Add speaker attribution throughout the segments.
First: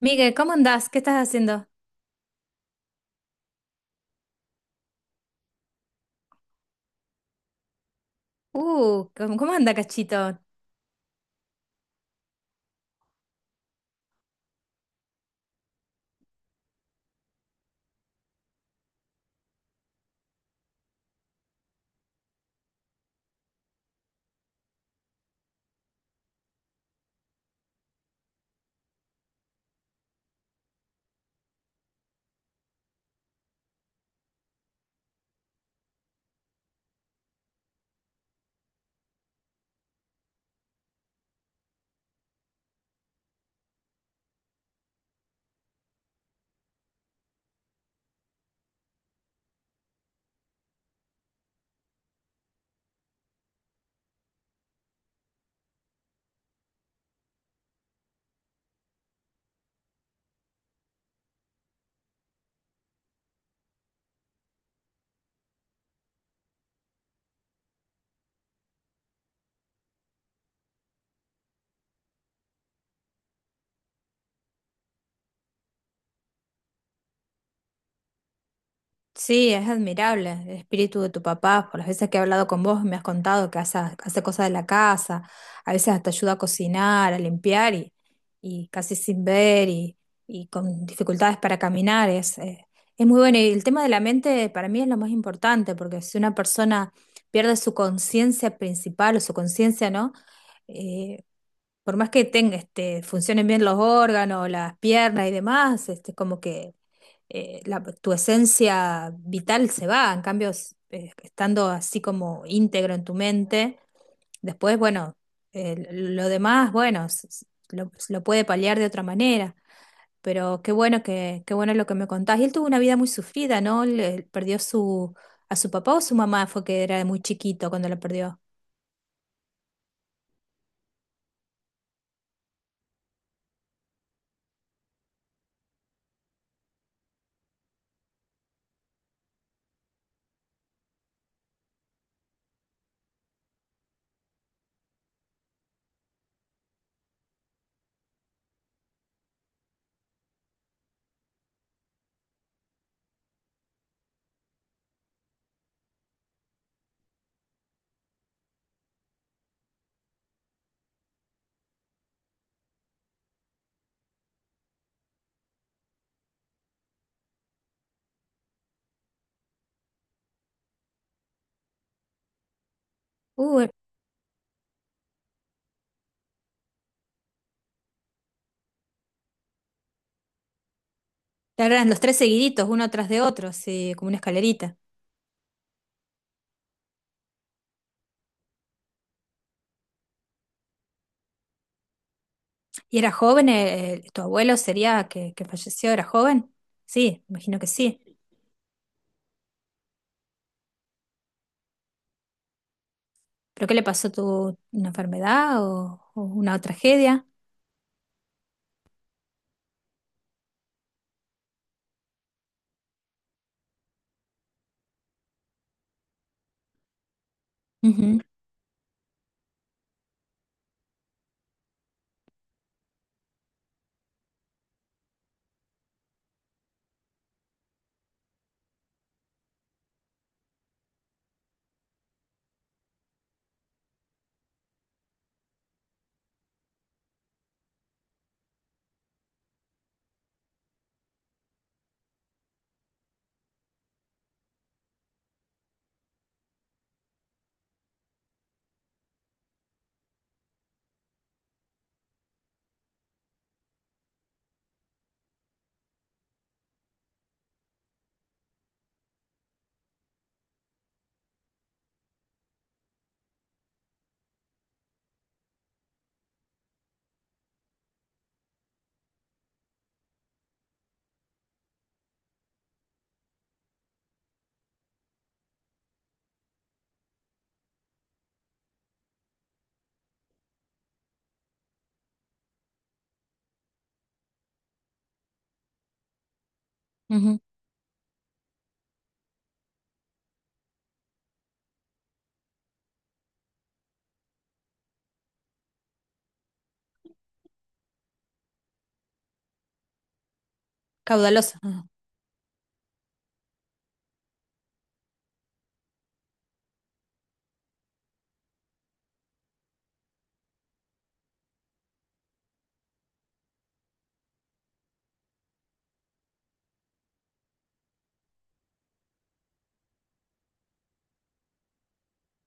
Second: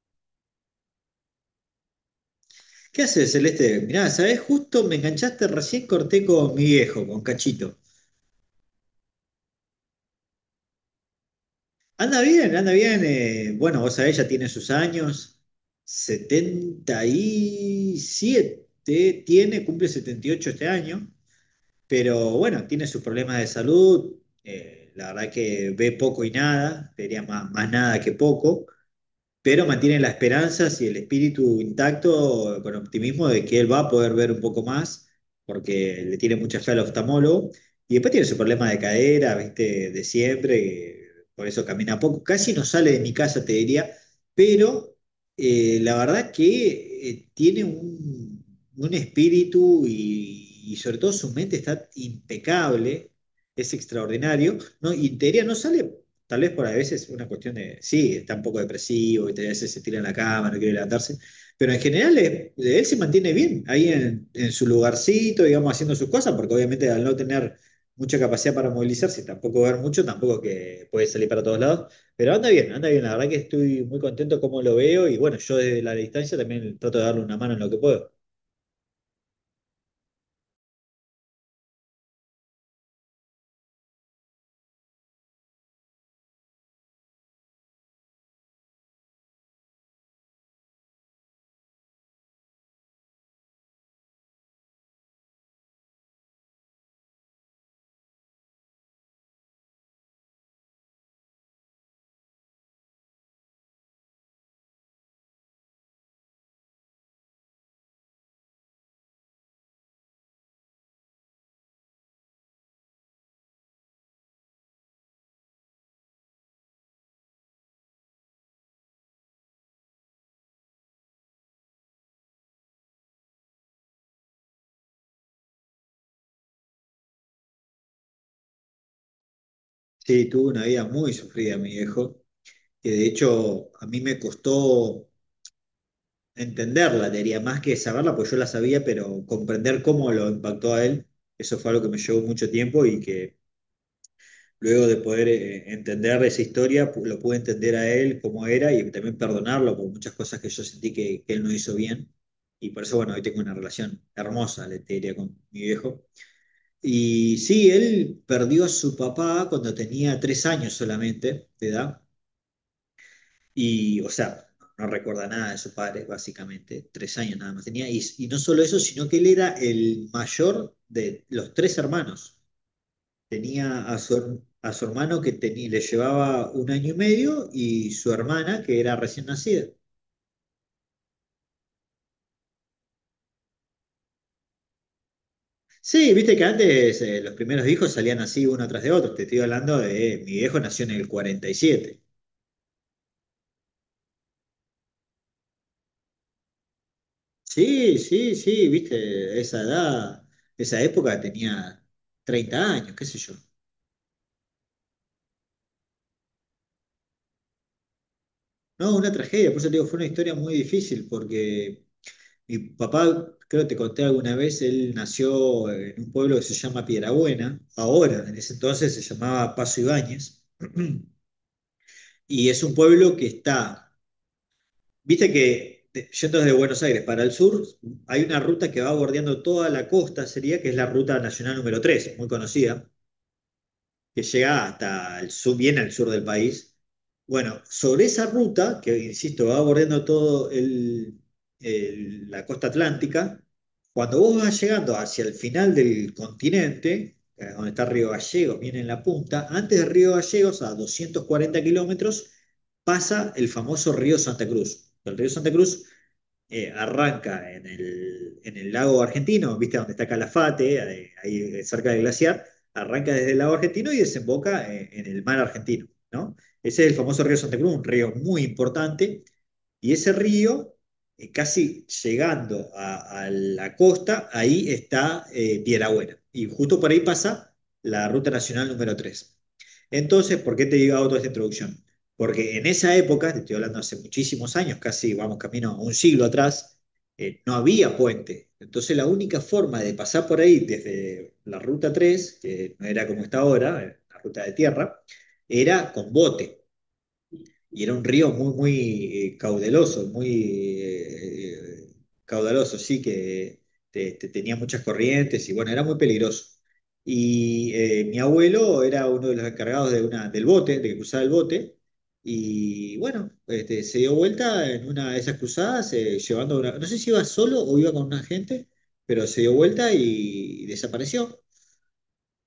Speaker 1: Miguel, ¿cómo andás? ¿Qué estás haciendo?
Speaker 2: ¿Qué haces, Celeste? Mirá, ¿sabés? Justo me enganchaste, recién corté con mi viejo, con Cachito.
Speaker 1: ¿Cómo anda, Cachito?
Speaker 2: Anda bien, anda bien. Bueno, vos sabés, ya tiene sus años. 77 tiene, cumple 78 este año. Pero bueno, tiene sus problemas de salud. La verdad que ve poco y nada, diría más nada que poco. Pero mantienen la esperanza y el espíritu intacto, con optimismo de que él va a poder ver un poco más, porque le tiene mucha fe al oftalmólogo. Y después tiene su problema de cadera, viste, de siempre, que por eso camina poco. Casi no sale de mi casa, te diría, pero la verdad que tiene un espíritu y sobre todo su mente está impecable, es extraordinario, ¿no? Y te diría, no sale. Tal vez por a veces una cuestión de, sí, está un poco depresivo, y a veces se tira en la cama, no quiere levantarse, pero en general él se mantiene bien ahí en su lugarcito, digamos, haciendo sus cosas, porque obviamente al no tener mucha capacidad para movilizarse, tampoco ver mucho, tampoco que puede salir para todos lados, pero anda bien, la verdad que estoy muy contento como lo veo y bueno, yo desde la distancia también trato de darle una mano en lo que puedo.
Speaker 1: Sí, es admirable el espíritu de tu papá. Por las veces que he hablado con vos, me has contado que hace cosas de la casa, a veces hasta ayuda a cocinar, a limpiar y casi sin ver y con dificultades para caminar. Es muy bueno. Y el tema de la mente para mí es lo más importante, porque si una persona pierde su conciencia principal o su conciencia, ¿no? Eh, por más que tenga, este, funcionen bien los órganos, las piernas y demás, este, como que tu esencia vital se va, en cambio, estando así como íntegro en tu mente, después, bueno, lo demás, bueno, lo puede paliar de otra manera, pero qué bueno que, qué bueno lo que me contás. Y él tuvo una vida muy sufrida, ¿no? Perdió su, a su papá o su mamá fue que era muy chiquito cuando lo perdió.
Speaker 2: Sí, tuvo una vida muy sufrida mi viejo, que de hecho a mí me costó entenderla, te diría, más que saberla, pues yo la sabía, pero comprender cómo lo impactó a él, eso fue algo que me llevó mucho tiempo y que luego de poder entender esa historia, lo pude entender a él cómo era y también perdonarlo por muchas cosas que yo sentí que él no hizo bien. Y por eso, bueno, hoy tengo una relación hermosa, le te diría, con mi viejo. Y sí, él perdió a su papá cuando tenía tres años solamente de edad y, o sea, no recuerda nada de su padre, básicamente. Tres años nada más tenía. Y no solo eso, sino que él era el mayor de los tres hermanos.
Speaker 1: Uh,
Speaker 2: Tenía a su hermano que tenía le llevaba un año y medio y su hermana que era recién nacida.
Speaker 1: Claro, eran los tres seguiditos, uno tras de otro, sí, como una escalerita.
Speaker 2: Sí, viste que antes los primeros hijos salían así uno tras de otro. Te estoy hablando de mi viejo nació en el 47.
Speaker 1: ¿Y era joven? ¿Tu abuelo sería que falleció? ¿Era joven? Sí, imagino que
Speaker 2: Sí,
Speaker 1: sí.
Speaker 2: sí, sí, viste, esa edad, esa época tenía 30 años, qué sé yo.
Speaker 1: ¿Pero qué le pasó? ¿Tu, una enfermedad o una tragedia?
Speaker 2: No, una tragedia, por eso te digo, fue una historia muy difícil, porque mi papá, creo que te conté alguna vez, él nació en un pueblo que se llama Piedrabuena,
Speaker 1: Ujú,
Speaker 2: ahora, en ese entonces se llamaba Paso Ibáñez, y es un pueblo que está, viste que, yendo desde Buenos Aires para el sur, hay una ruta que va bordeando toda la costa, sería que es la ruta nacional número 3, muy conocida, que llega hasta el sur, bien al sur del país. Bueno, sobre esa ruta, que insisto, va bordeando todo la costa atlántica, cuando vos vas llegando hacia el final del continente, donde está Río Gallegos, viene en la punta, antes de Río Gallegos, a 240 kilómetros, pasa el famoso río Santa Cruz. El río Santa Cruz arranca en el lago argentino, ¿viste? Donde está Calafate, ahí, cerca del glaciar, arranca desde el lago argentino y desemboca en el mar argentino, ¿no? Ese es el famoso río Santa Cruz, un río muy importante, y ese río, casi llegando a la costa, ahí está, Buena, y justo por ahí pasa la ruta nacional número tres. Entonces, ¿por qué te digo toda esta introducción? Porque en esa época, te estoy hablando hace muchísimos años, casi vamos camino a un siglo atrás,
Speaker 1: ujú.
Speaker 2: no había puente. Entonces la única forma de pasar por ahí desde la ruta 3, que no era como está ahora, la ruta de tierra, era con bote y era un río muy, muy, caudaloso, muy,
Speaker 1: Caudaloso.
Speaker 2: eh,
Speaker 1: Ah,
Speaker 2: eh, caudaloso, sí, que tenía muchas corrientes y bueno, era muy peligroso. Y mi abuelo era uno de los encargados del bote, de que cruzaba el bote, y bueno, este, se dio vuelta en una de esas cruzadas, llevando una, no sé si iba solo o iba con una gente, pero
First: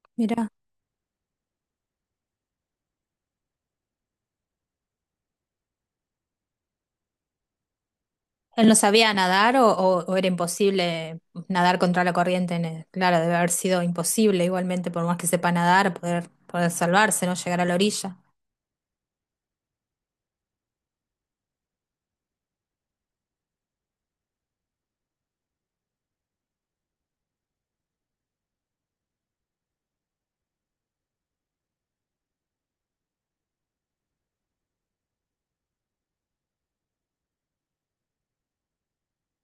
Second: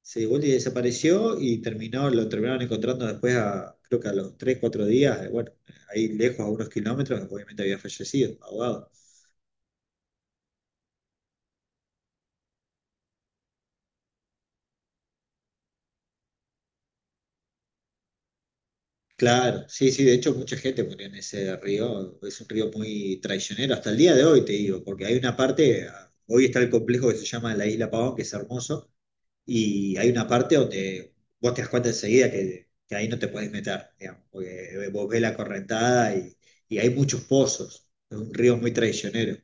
Speaker 2: se dio vuelta
Speaker 1: mira,
Speaker 2: y desapareció y lo terminaron encontrando después creo que a los 3 4 días, bueno, ahí lejos, a unos kilómetros, obviamente había fallecido,
Speaker 1: ¿él no
Speaker 2: ahogado.
Speaker 1: sabía nadar o, o era imposible nadar contra la corriente? Claro, debe haber sido imposible igualmente, por más que sepa nadar, poder, poder salvarse, no llegar a la orilla.
Speaker 2: Claro, sí, sí, de hecho mucha gente murió en ese río, es un río muy traicionero, hasta el día de hoy te digo, porque hay una parte, ah, hoy está el complejo que se llama la Isla Pavón, que es hermoso. Y hay una parte donde vos te das cuenta enseguida que ahí no te puedes meter, digamos, porque vos ves la correntada y hay muchos pozos, es un río muy traicionero.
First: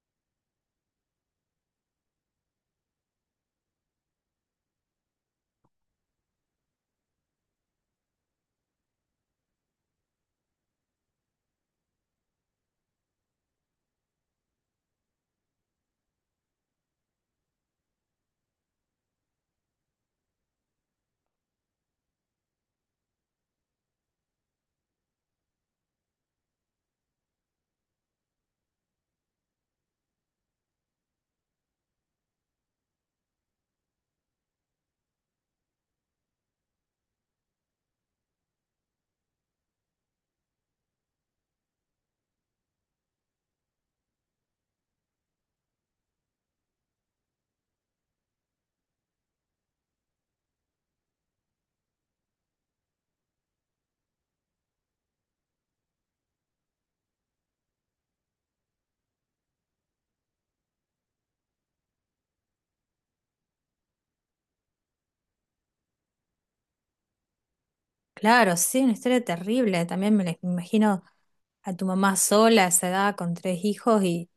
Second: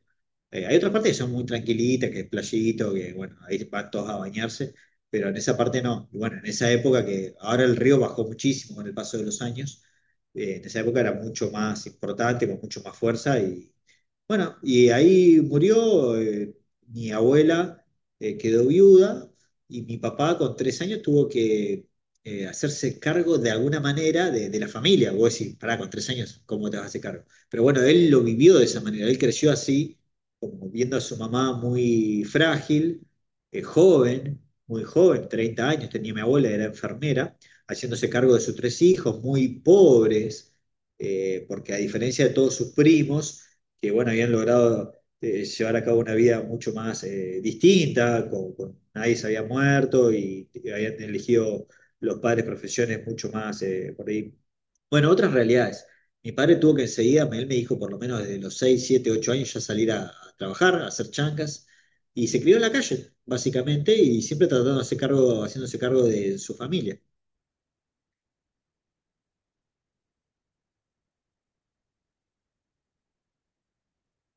Speaker 2: Hay otras partes que son muy tranquilitas, que es playito, que bueno, ahí van todos a bañarse, pero en esa parte no. Y bueno, en esa época que ahora el río bajó muchísimo con el paso de los años, en esa época era mucho más importante, con mucho más fuerza y bueno, y ahí murió, mi abuela, quedó viuda y mi papá con tres años tuvo que hacerse cargo de alguna manera de la familia. Vos decís, pará, con tres años, ¿cómo te vas a hacer cargo? Pero bueno, él lo vivió de esa manera, él creció así, como viendo a su mamá muy frágil, joven, muy joven, 30 años, tenía mi abuela, era enfermera, haciéndose cargo de sus tres hijos, muy pobres, porque a diferencia de todos sus primos, que bueno, habían logrado llevar a cabo una vida mucho más distinta, nadie se había muerto habían elegido los padres profesiones mucho más, por ahí. Bueno, otras realidades. Mi padre tuvo que enseguida, él me dijo por lo menos desde los 6 7 8 años ya salir a trabajar, a hacer chancas, y se crió en la calle, básicamente, y siempre tratando de hacer cargo, haciéndose cargo de su familia,
Speaker 1: Claro, sí, una historia terrible. También me la imagino a tu mamá sola a esa edad con tres hijos y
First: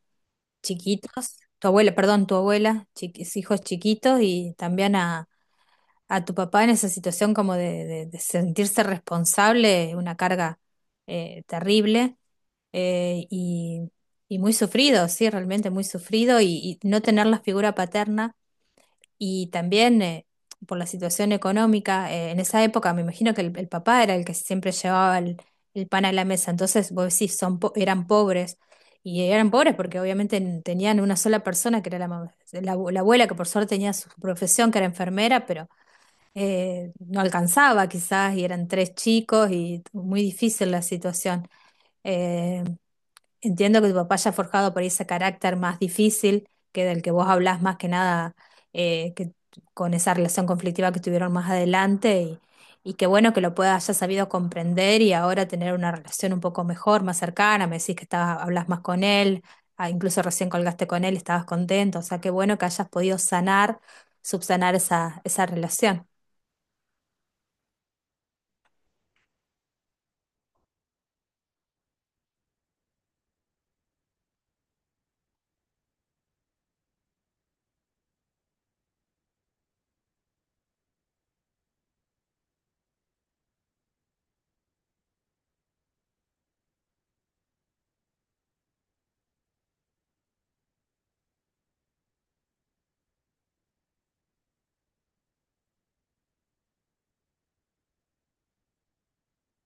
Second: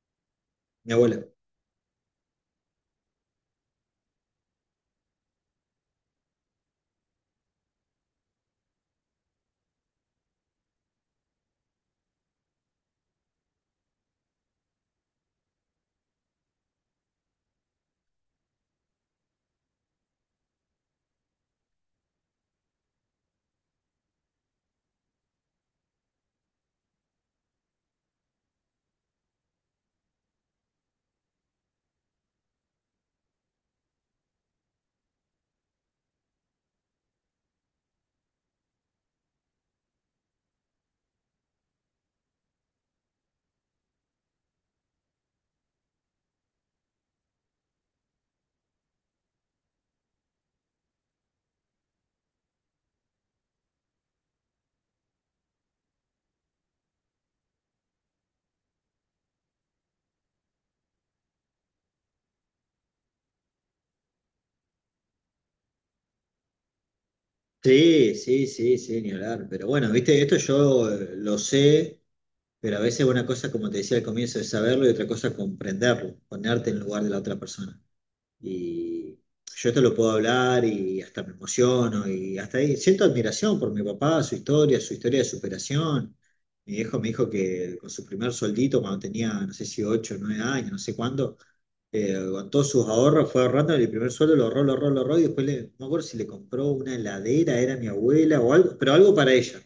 Speaker 2: mi abuela.
Speaker 1: chiquitos, tu abuela, perdón, tu abuela, hijos chiquitos y también a tu papá en esa situación como de, de sentirse responsable, una carga terrible eh, y, y muy sufrido, sí, realmente muy sufrido y no tener la figura paterna. Y también por la situación económica, en esa época me imagino que el papá era el que siempre llevaba el pan a la mesa, entonces vos decís, eran pobres, y eran pobres porque obviamente tenían una sola persona que era la, la, la abuela, que por suerte tenía su profesión, que era enfermera, pero no alcanzaba quizás, y eran tres chicos, y muy difícil la situación. Eh, Entiendo que tu papá haya forjado por ahí ese carácter más difícil que del que vos hablás más que nada que con esa relación conflictiva que tuvieron más adelante y qué bueno que lo puedas haya sabido comprender y ahora tener una relación un poco mejor, más cercana, me decís que estabas, hablas más con él, ah, incluso recién colgaste con él, y estabas contento, o sea, qué bueno que hayas podido sanar, subsanar esa, esa relación.
Speaker 2: Sí, sí, sí, sí, ni hablar. Pero bueno, viste, esto yo, lo sé. Pero a veces una cosa, como te decía al comienzo, es saberlo y otra cosa comprenderlo, ponerte en el lugar de la otra persona. Y yo esto lo puedo hablar y hasta me emociono y hasta ahí siento admiración por mi papá, su historia de superación. Mi viejo me dijo que con su primer soldito cuando tenía, no sé si 8 o 9 años, no sé cuándo, con todos sus ahorros, fue ahorrando el primer sueldo, lo ahorró, lo ahorró, lo ahorró, y después no me acuerdo si le compró una heladera, era mi abuela o algo, pero algo para ella,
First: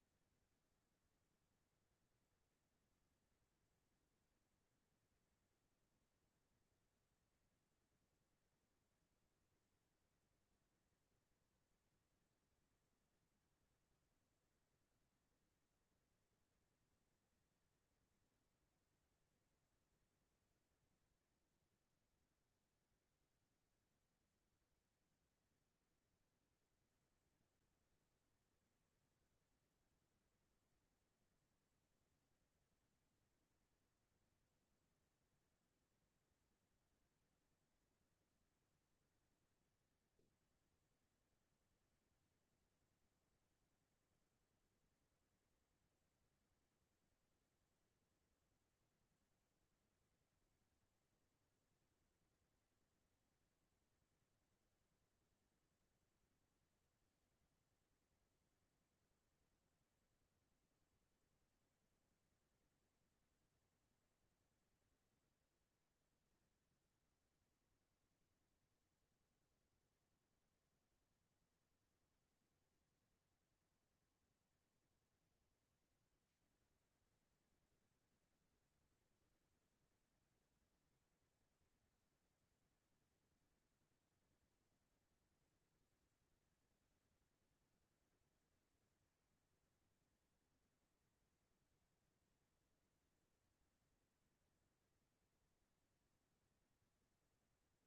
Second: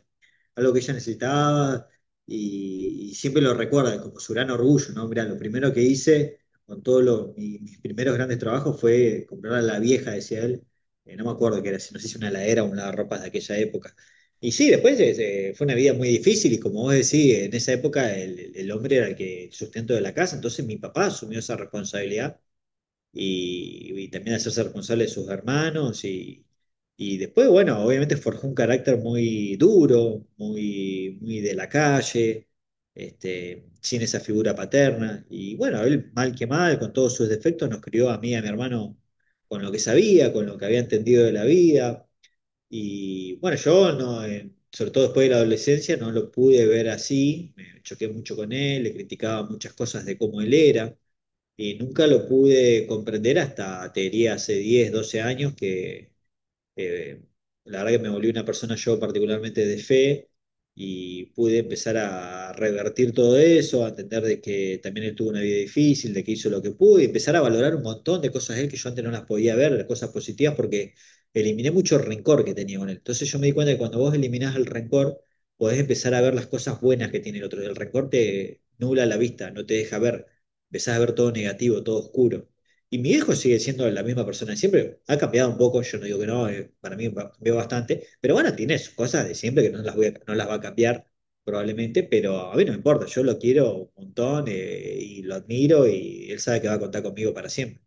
Speaker 2: algo que ella necesitaba, y siempre lo recuerda como su gran orgullo, ¿no? Mirá, lo primero que hice con todos mis primeros grandes trabajos fue comprar a la vieja, decía él, no me acuerdo qué era, si no sé si una heladera o un lavarropas de aquella época. Y sí, después, fue una vida muy difícil y como vos decís, en esa época el hombre era el que el sustento de la casa, entonces mi papá asumió esa responsabilidad y también hacerse responsable de sus hermanos y después, bueno, obviamente forjó un carácter muy duro, muy, muy de la calle, este, sin esa figura paterna y bueno, él mal que mal, con todos sus defectos, nos crió a mí y a mi hermano con lo que sabía, con lo que había entendido de la vida y bueno, yo no, sobre todo después de la adolescencia, no lo pude ver así, me choqué mucho con él, le criticaba muchas cosas de cómo él era, y nunca lo pude comprender hasta, te diría, hace 10 12 años que eh, la verdad que me volví una persona yo particularmente de fe y pude empezar a revertir todo eso, a entender de que también él tuvo una vida difícil, de que hizo lo que pudo y empezar a valorar un montón de cosas de él que yo antes no las podía ver, las cosas positivas, porque eliminé mucho rencor que tenía con él. Entonces yo me di cuenta que cuando vos eliminás el rencor, podés empezar a ver las cosas buenas que tiene el otro. El rencor te nubla la vista, no te deja ver, empezás a ver todo negativo, todo oscuro. Y mi viejo sigue siendo la misma persona de siempre. Ha cambiado un poco, yo no digo que no, para mí cambió bastante. Pero bueno, tiene sus cosas de siempre que no las, no las va a cambiar probablemente, pero a mí no me importa. Yo lo quiero un montón, y lo admiro y él sabe que va a contar conmigo para siempre.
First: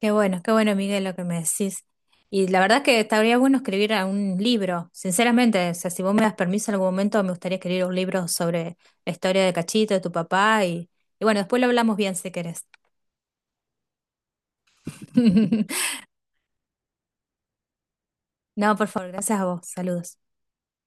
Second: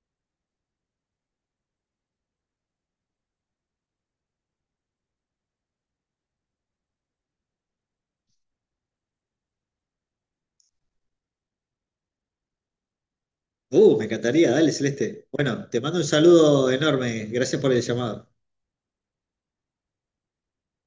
Speaker 1: Qué bueno, Miguel, lo que me decís. Y la verdad que estaría bueno escribir a un libro, sinceramente. O sea, si vos me das permiso en algún momento, me gustaría escribir un libro sobre la historia de Cachito, de tu papá. Y bueno, después lo hablamos bien si querés.
Speaker 2: Me encantaría, dale, Celeste. Bueno, te mando un saludo enorme. Gracias por el llamado.
Speaker 1: No, por favor, gracias a vos. Saludos.